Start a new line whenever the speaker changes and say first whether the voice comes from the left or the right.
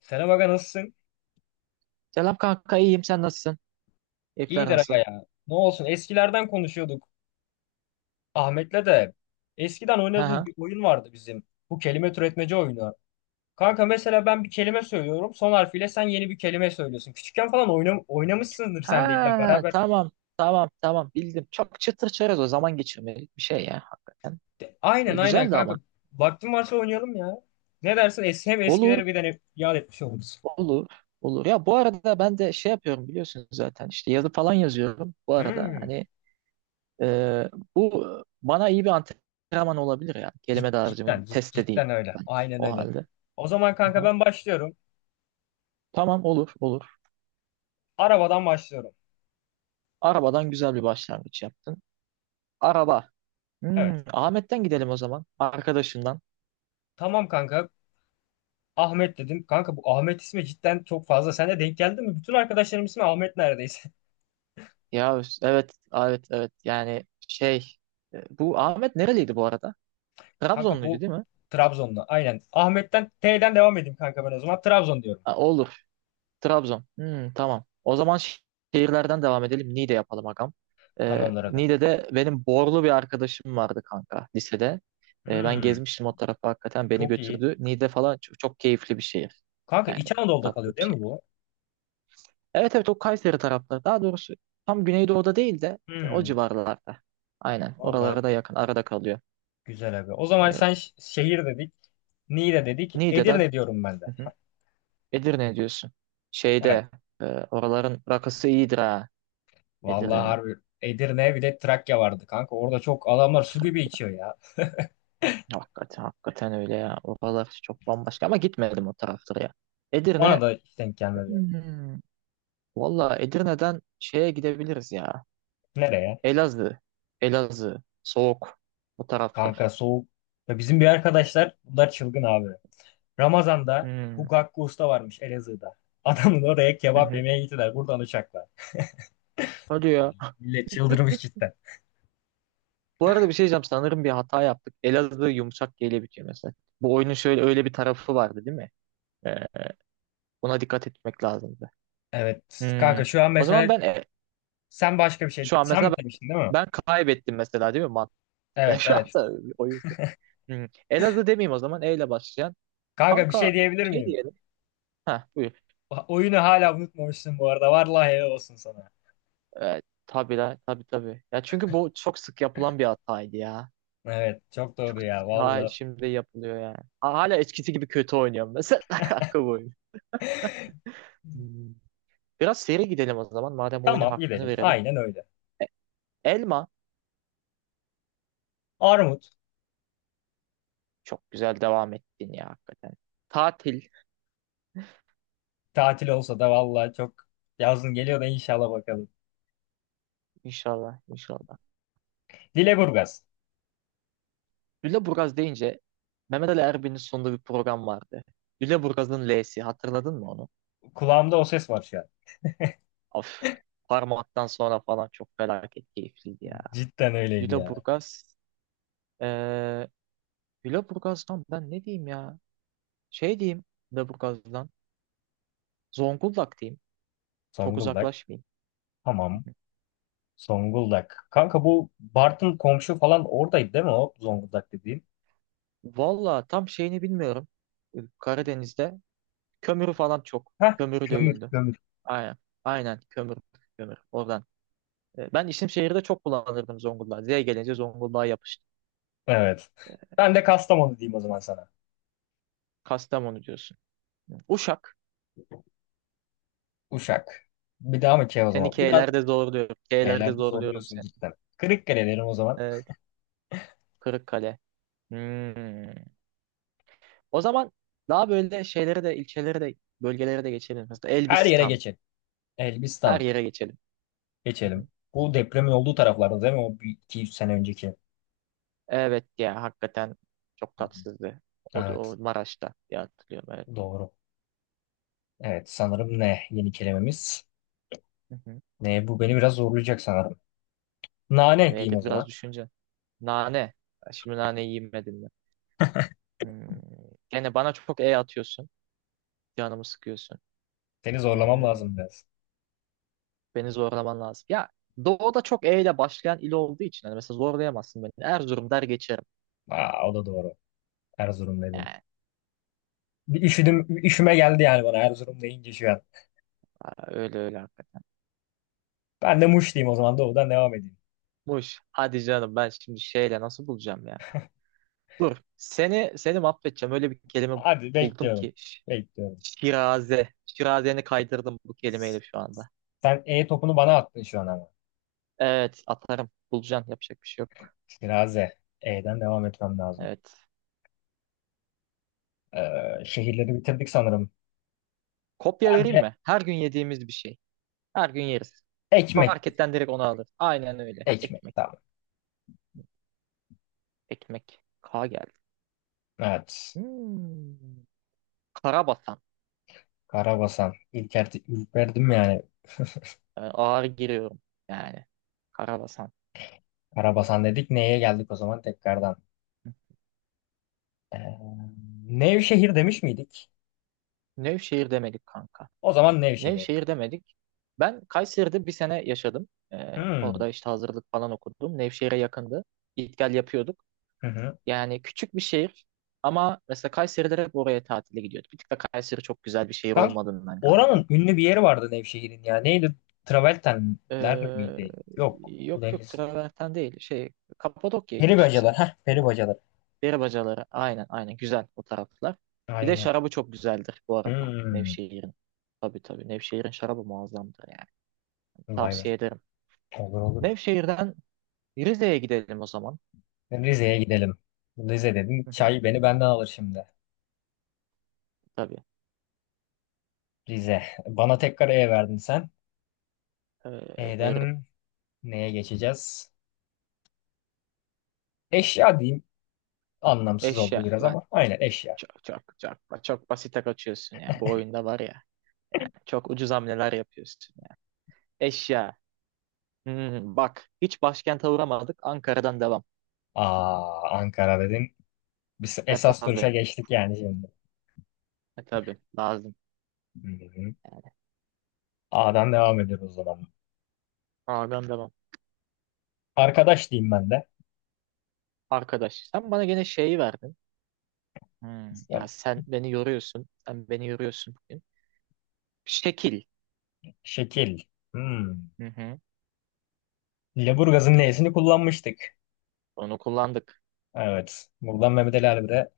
left: Selam aga, nasılsın?
right: Selam kanka iyiyim sen nasılsın? Keyifler
left: İyidir aga
right: nasıl?
left: ya. Ne olsun, eskilerden konuşuyorduk Ahmet'le de. Eskiden
right: Ha
left: oynadığımız
right: ha.
left: bir oyun vardı bizim. Bu kelime türetmece oyunu. Kanka mesela ben bir kelime söylüyorum. Son harfiyle sen yeni bir kelime söylüyorsun. Küçükken falan oynamışsındır sen de illa
right: Ha
left: beraber.
right: tamam tamam bildim. Çok çıtır çerez o zaman geçirmelik bir şey ya hakikaten.
left: Aynen aynen
right: Güzel de
left: kanka.
right: ama.
left: Vaktin varsa oynayalım ya. Ne dersin? Hem
right: Olur
left: eskileri bir tane yad etmiş oluruz.
right: olur olur. Ya bu arada ben de şey yapıyorum biliyorsunuz zaten işte yazı falan yazıyorum bu arada.
left: Hmm.
right: Hani e, bu bana iyi bir antrenman olabilir ya.
left: Cid-
right: Kelime dağarcığımı bir
left: Cidden, cid-
right: test edeyim
left: cidden öyle.
right: ben
left: Aynen
right: o
left: öyle.
right: halde.
left: O zaman kanka
right: Aha.
left: ben başlıyorum.
right: Tamam olur.
left: Arabadan başlıyorum.
right: Arabadan güzel bir başlangıç yaptın. Araba. Hmm,
left: Evet.
right: Ahmet'ten gidelim o zaman. Arkadaşından.
left: Tamam kanka. Ahmet dedim. Kanka bu Ahmet ismi cidden çok fazla. Sen de denk geldi mi? Bütün arkadaşlarım ismi Ahmet neredeyse.
right: Ya evet. Yani şey, bu Ahmet nereliydi bu arada?
left: Kanka bu
right: Trabzonluydu değil mi?
left: Trabzonlu. Aynen. Ahmet'ten T'den devam edeyim kanka ben o zaman. Trabzon diyorum.
right: Ha, olur, Trabzon. Hmm, tamam. O zaman şehirlerden devam edelim. Niğde yapalım agam.
left: Tamamlar aga.
right: Niğde'de benim Borlu bir arkadaşım vardı kanka lisede. Ben
left: Hmm,
right: gezmiştim o tarafa hakikaten beni
left: çok iyi.
right: götürdü. Niğde falan çok keyifli bir şehir.
left: Kanka
right: Yani
left: İç
right: çok
left: Anadolu'da
right: tatlı
left: kalıyor
right: bir
left: değil mi
right: şehir.
left: bu?
right: Evet, o Kayseri tarafları. Daha doğrusu tam Güneydoğu'da değil de o
left: Hmm,
right: civarlarda. Aynen
left: vallahi
right: oralara da yakın arada kalıyor.
left: güzel abi. O zaman
right: Ee,
left: sen şehir dedik. Niğde dedik.
right: Niğde'den
left: Edirne diyorum ben de.
right: Hı hı. Edirne diyorsun.
left: Evet.
right: Şeyde oraların rakısı iyidir ha.
left: Vallahi
right: Edirne'nin.
left: harbi. Edirne bir de Trakya vardı kanka. Orada çok adamlar su gibi
right: Trakya.
left: içiyor ya.
right: Hakikaten öyle ya. Oralar çok bambaşka ama gitmedim o taraflara ya.
left: Bana
right: Edirne,
left: da hiç denk gelmedi.
right: hmm, valla Edirne'den şeye gidebiliriz ya.
left: Nereye?
right: Elazığ. Elazığ. Soğuk. O taraflar.
left: Kanka soğuk. Ya bizim bir arkadaşlar bunlar çılgın abi. Ramazan'da
right: Hmm.
left: bu Gakko Usta varmış Elazığ'da. Adamın oraya
right: Hı
left: kebap
right: hı.
left: yemeye gittiler buradan uçakla.
right: Hadi ya.
left: Millet çıldırmış cidden.
right: Bu arada bir şey diyeceğim. Sanırım bir hata yaptık. Elazığ yumuşak G ile bitiyor mesela. Bu oyunun şöyle öyle bir tarafı vardı değil mi? Ee, Buna dikkat etmek lazımdı.
left: Evet kanka,
right: Hmm.
left: şu an
right: O zaman
left: mesela
right: ben, e,
left: sen başka bir şey
right: şu an
left: sen
right: mesela
left: mi
right: ben,
left: demiştin değil mi?
right: ben kaybettim mesela değil mi mantık? Yani
left: Evet
right: şu
left: evet.
right: anda bir oyun. Hmm. Elazığ demeyeyim o zaman E ile başlayan.
left: Kanka bir şey
right: Kanka
left: diyebilir
right: şey
left: miyim?
right: diyelim. Ha buyur.
left: Oyunu hala unutmamışsın bu arada. Vallahi helal olsun sana.
right: Evet, tabii la tabii. Ya çünkü bu çok sık yapılan bir hataydı ya.
left: Evet çok doğru
right: Çok
left: ya
right: sık ha,
left: vallahi.
right: şimdi yapılıyor yani. Ha, hala eskisi gibi kötü oynuyorum mesela kanka bu oyunu. Hmm. Biraz seri gidelim o zaman madem oyunun
left: Tamam
right: hakkını
left: gidelim.
right: verelim.
left: Aynen öyle.
right: Elma
left: Armut
right: çok güzel devam ettin ya hakikaten. Tatil,
left: tatil olsa da vallahi çok, yazın geliyor da inşallah bakalım.
right: inşallah inşallah.
left: Dileburgaz.
right: Lüleburgaz deyince Mehmet Ali Erbil'in sonunda bir program vardı. Lüleburgaz'ın L'si, hatırladın mı onu?
left: Kulağımda o ses var şu an.
right: Of, parmaktan sonra falan çok felaket keyifliydi ya.
left: Cidden öyleydi ya.
right: Lüleburgaz, eee Lüleburgaz'dan ben ne diyeyim ya? Şey diyeyim, Lüleburgaz'dan Zonguldak diyeyim. Çok
left: Zonguldak.
right: uzaklaşmayayım.
left: Tamam. Zonguldak. Kanka bu Bartın komşu falan oradaydı değil mi o Zonguldak dediğin?
right: Valla tam şeyini bilmiyorum. Karadeniz'de kömürü falan çok.
left: Heh.
right: Kömürüyle
left: Kömür,
right: ünlü.
left: kömür.
right: Aynen. Aynen kömür. Kömür. Oradan. Ben isim şehirde çok kullanırdım Zonguldak. Z gelince Zonguldak'a yapıştı.
left: Evet. Ben de Kastamonu diyeyim o zaman sana.
right: Kastamonu diyorsun. Uşak.
left: Uşak. Bir daha mı K o
right: Seni
left: zaman? Bir daha
right: K'lerde zorluyorum. K'lerde
left: Şeylerde
right: zorluyorum
left: zorluyorsun
right: seni.
left: cidden. Kırıkkale derim o zaman.
right: Evet. Kırıkkale. Hmm. O zaman daha böyle şeylere de, ilçelere de, bölgelere de geçelim. Mesela
left: Her yere
right: Elbistan.
left: geçelim.
right: Her
left: Elbistan.
right: yere geçelim. Hı
left: Geçelim.
right: hı.
left: Bu depremin olduğu taraflarda değil mi? O bir 200 sene önceki. Hı
right: Evet ya, hakikaten çok
left: hı.
right: tatsızdı. O da
left: Evet.
right: o Maraş'ta diye hatırlıyorum, evet.
left: Doğru. Evet. Sanırım ne? Yeni kelimemiz.
right: Hı hı.
left: Ne, bu beni biraz zorlayacak sanırım. Nane diyeyim
right: Neydi,
left: o
right: biraz
left: zaman.
right: düşünce. Nane. Ya şimdi nane yemedim ben. Hmm. Gene bana çok E atıyorsun. Canımı sıkıyorsun.
left: Seni zorlamam
right: Hmm.
left: lazım biraz.
right: Beni zorlaman lazım. Ya Doğu'da çok E ile başlayan il olduğu için hani mesela zorlayamazsın beni. Erzurum der geçerim.
left: Aa, o da doğru. Erzurum dedim.
right: Yani
left: Bir üşüdüm, üşüme geldi yani bana Erzurum deyince şu an.
right: aa, öyle öyle hakikaten.
left: Ben de Muş diyeyim o zaman, doğudan devam edeyim.
right: Muş. Hadi canım ben şimdi şeyle nasıl bulacağım ya? Dur. Seni mahvedeceğim. Öyle bir kelime
left: Hadi
right: buldum
left: bekliyorum.
right: ki.
left: Bekliyorum.
right: Şiraze. Şirazeni kaydırdım bu kelimeyle şu anda.
left: Sen E topunu bana attın şu an ama.
right: Evet atarım. Bulacaksın. Yapacak bir şey yok.
left: Şiraze. E'den devam etmem lazım.
right: Evet.
left: Şehirleri bitirdik sanırım.
right: Kopya
left: Ben
right: vereyim
left: de
right: mi? Her gün yediğimiz bir şey. Her gün yeriz.
left: ekmek.
right: Marketten direkt onu alır. Aynen öyle.
left: Ekmek
right: Ekmek.
left: tamam.
right: Ekmek. K geldi.
left: Evet.
right: Hmm. Karabasan.
left: Karabasan. İlk verdim yani.
right: Yani ağır giriyorum yani. Karabasan.
left: Karabasan dedik. Neye geldik o zaman tekrardan? Ee, Nevşehir demiş miydik?
right: Nevşehir demedik kanka.
left: O zaman Nevşehir. Diyor.
right: Nevşehir demedik. Ben Kayseri'de bir sene yaşadım.
left: Hmm.
right: Orada işte hazırlık falan okudum. Nevşehir'e yakındı. Git gel yapıyorduk.
left: Hı hı.
right: Yani küçük bir şehir ama mesela Kayseri'de hep oraya tatile gidiyorduk. Bir tık da Kayseri çok güzel bir şehir
left: Kanka,
right: olmadığından galiba.
left: oranın ünlü bir yeri vardı Nevşehir'in ya. Neydi? Travertenler
right: Ee,
left: miydi? Yok. Bu
right: Yok yok,
left: deniz.
right: Traverten değil. Şey, Kapadokya'ya gidiyorsun sen.
left: Peribacalar. Heh, peribacalar.
right: Peri bacaları. Aynen aynen, güzel o taraflar. Bir de
left: Aynen.
right: şarabı çok güzeldir bu arada.
left: Hmm.
right: Nevşehir'in. Tabii tabii. Nevşehir'in şarabı muazzamdır yani.
left: Vay be.
right: Tavsiye ederim.
left: Olur olur.
right: Nevşehir'den Rize'ye gidelim o zaman.
left: Rize'ye gidelim. Rize dedim.
right: Hı hı,
left: Çay beni benden alır şimdi.
right: tabii.
left: Rize. Bana tekrar E verdin sen.
right: Ee, Veririm.
left: E'den neye geçeceğiz? Eşya diyeyim. Anlamsız oldu
right: Eşya.
left: biraz
right: Ben
left: ama. Aynen eşya.
right: çok basite kaçıyorsun ya. Bu oyunda var ya. Yani çok ucuz hamleler yapıyorsun ya. Eşya. Hmm, bak hiç başkente uğramadık. Ankara'dan devam.
left: Aa, Ankara dedin. Biz
right: E
left: esas duruşa
right: tabii.
left: geçtik yani şimdi.
right: E tabii. Lazım.
left: Hı-hı.
right: Yani.
left: A'dan devam ediyoruz o zaman.
right: Ağırdan devam.
left: Arkadaş diyeyim ben de.
right: Arkadaş, sen bana gene şeyi verdin. Hmm, ya
left: Sen-
right: sen beni yoruyorsun. Sen beni yoruyorsun bugün. Şekil.
left: Şekil. Hmm.
right: Hı hı.
left: Leburgaz'ın L'sini kullanmıştık.
right: Onu kullandık.
left: Evet. Buradan Mehmet Ali Erbil'e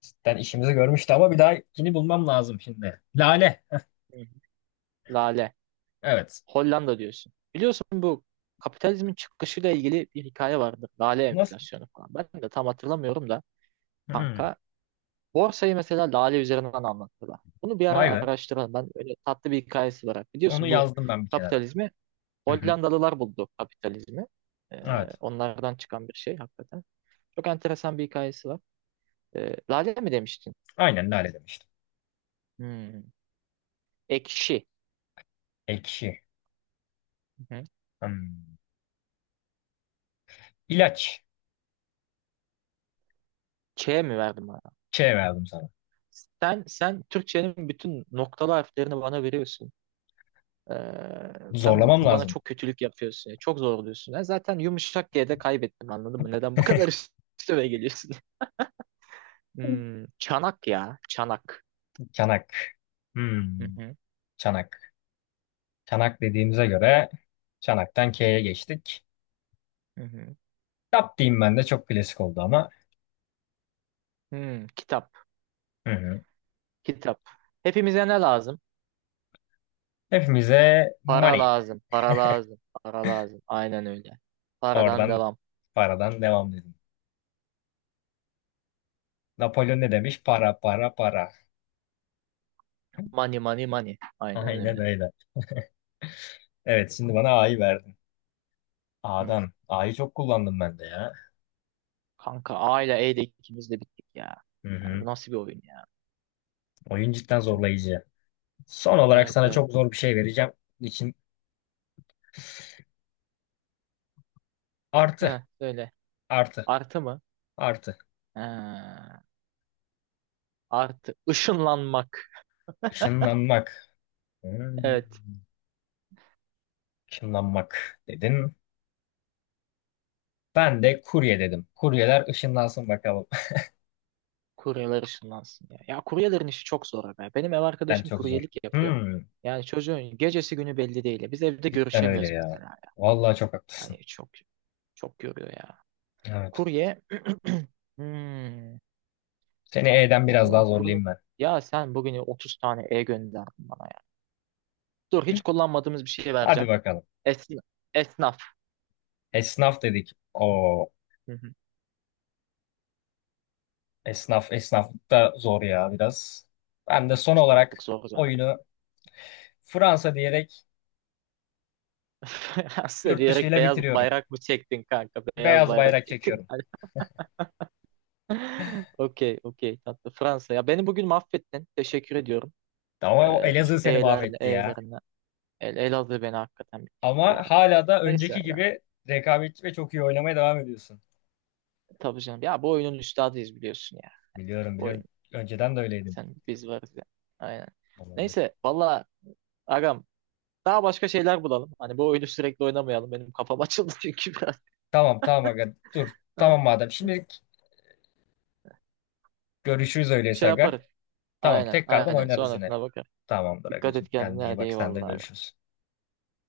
left: cidden işimizi görmüştü ama bir daha yeni bulmam lazım şimdi. Lale.
right: Hı hı. Lale.
left: Evet.
right: Hollanda diyorsun. Biliyorsun bu kapitalizmin çıkışıyla ilgili bir hikaye vardır. Lale
left: Nasıl?
right: enflasyonu falan. Ben de tam hatırlamıyorum da
left: Hmm.
right: kanka. Borsayı mesela lale üzerinden anlattılar. Bunu bir ara
left: Vay be.
right: araştıralım. Ben öyle, tatlı bir hikayesi var.
left: Onu
right: Biliyorsun bu
left: yazdım ben bir kenara.
right: kapitalizmi,
left: Hı-hı.
right: Hollandalılar buldu kapitalizmi. Ee,
left: Evet.
right: Onlardan çıkan bir şey hakikaten. Çok enteresan bir hikayesi var. Lale mi demiştin?
left: Aynen lale demiştim.
right: Hmm. Ekşi.
left: Ekşi.
right: Hı hı.
left: Hmm. İlaç.
right: Ç mi verdim bana?
left: Ç verdim sana.
right: Sen Türkçenin bütün noktalı harflerini bana veriyorsun. Ee, Sen
left: Zorlamam
right: bugün bana
left: lazım.
right: çok kötülük yapıyorsun. Çok zorluyorsun. Ben zaten yumuşak diye de kaybettim, anladın mı? Neden bu kadar üstüme geliyorsun? Hmm, çanak ya. Çanak.
left: Çanak. Hmm.
right: Hı hı.
left: Çanak. Çanak dediğimize göre Çanak'tan K'ye geçtik.
right: Hı hı.
left: Tap diyeyim ben de, çok klasik oldu ama.
right: Hmm, kitap.
left: Hı hı.
right: Kitap. Hepimize ne lazım?
left: Hepimize
right: Para
left: money.
right: lazım. Para lazım. Para lazım. Aynen öyle. Paradan
left: Oradan,
right: devam.
left: paradan devam dedim. Napolyon ne demiş? Para para para.
right: Money money money. Aynen
left: Aynen
right: öyle.
left: öyle. Evet şimdi bana A'yı verdin. A'dan. A'yı çok kullandım ben de ya.
right: Kanka A ile E'de ikimiz de bittik ya.
left: Hı
right: Yani
left: hı.
right: bu nasıl bir oyun ya,
left: Oyun cidden
right: hakikaten.
left: zorlayıcı. Son olarak
right: Evet
left: sana
right: evet.
left: çok zor bir şey vereceğim. İçin artı.
right: Heh, söyle.
left: Artı.
right: Artı mı?
left: Artı.
right: Ee, Artı. Işınlanmak.
left: Işınlanmak. Hmm.
right: Evet.
left: Işınlanmak dedin. Ben de kurye dedim. Kuryeler ışınlansın bakalım.
right: Kuryeler ışınlansın ya. Ya kuryelerin işi çok zor be. Benim ev
left: Ben
right: arkadaşım
left: çok zor.
right: kuryelik yapıyor.
left: Hmm,
right: Yani çocuğun gecesi günü belli değil ya. Biz evde
left: cidden öyle
right: görüşemiyoruz
left: ya.
right: mesela ya.
left: Vallahi çok haklısın.
right: Hani çok görüyor ya.
left: Evet.
right: Kurye. Hmm.
left: Seni E'den biraz daha
right: Valla kurye.
left: zorlayayım ben.
right: Ya sen bugün 30 tane E gönderdin bana ya. Dur, hiç kullanmadığımız bir şey
left: Hadi
right: vereceğim.
left: bakalım.
right: Esna, esnaf.
left: Esnaf dedik. O
right: Hı hı.
left: esnaf, esnaf da zor ya biraz. Ben de son
right: Esnaflık
left: olarak
right: zor zor.
left: oyunu Fransa diyerek
right: Aslında
left: yurt
right: diyerek
left: dışıyla
right: beyaz
left: bitiriyorum.
right: bayrak mı çektin kanka? Beyaz
left: Beyaz
right: bayrak
left: bayrak
right: çektin.
left: çekiyorum.
right: Okey, okey, tatlı. Fransa. Ya beni bugün mahvettin. Teşekkür ediyorum.
left: Ama o Elazığ
right: Şu
left: seni
right: E'lerle,
left: mahvetti ya.
right: E'lerine. Elazığ beni hakikaten bitirdi
left: Ama
right: ya.
left: hala da
right: Neyse
left: önceki
right: ya.
left: gibi rekabetçi ve çok iyi oynamaya devam ediyorsun.
right: Tabii canım. Ya bu oyunun üstadıyız, biliyorsun ya.
left: Biliyorum
right: Bu oyun.
left: biliyorum. Önceden de öyleydin.
right: Sen biz varız ya. Aynen.
left: Tamamdır.
right: Neyse. Valla agam. Daha başka şeyler bulalım. Hani bu oyunu sürekli oynamayalım. Benim kafam açıldı çünkü biraz.
left: Tamam tamam aga dur.
right: Ha,
left: Tamam madem. Şimdilik görüşürüz öyleyse
right: şey
left: aga.
right: yaparız.
left: Tamam
right: Aynen
left: tekrardan
right: aynen,
left: oynarız yine.
right: sonrasına bakar.
left: Tamamdır
right: Dikkat
left: agacığım.
right: et kendine,
left: Kendine iyi
right: hadi
left: bak, sen de
right: eyvallah abi.
left: görüşürüz.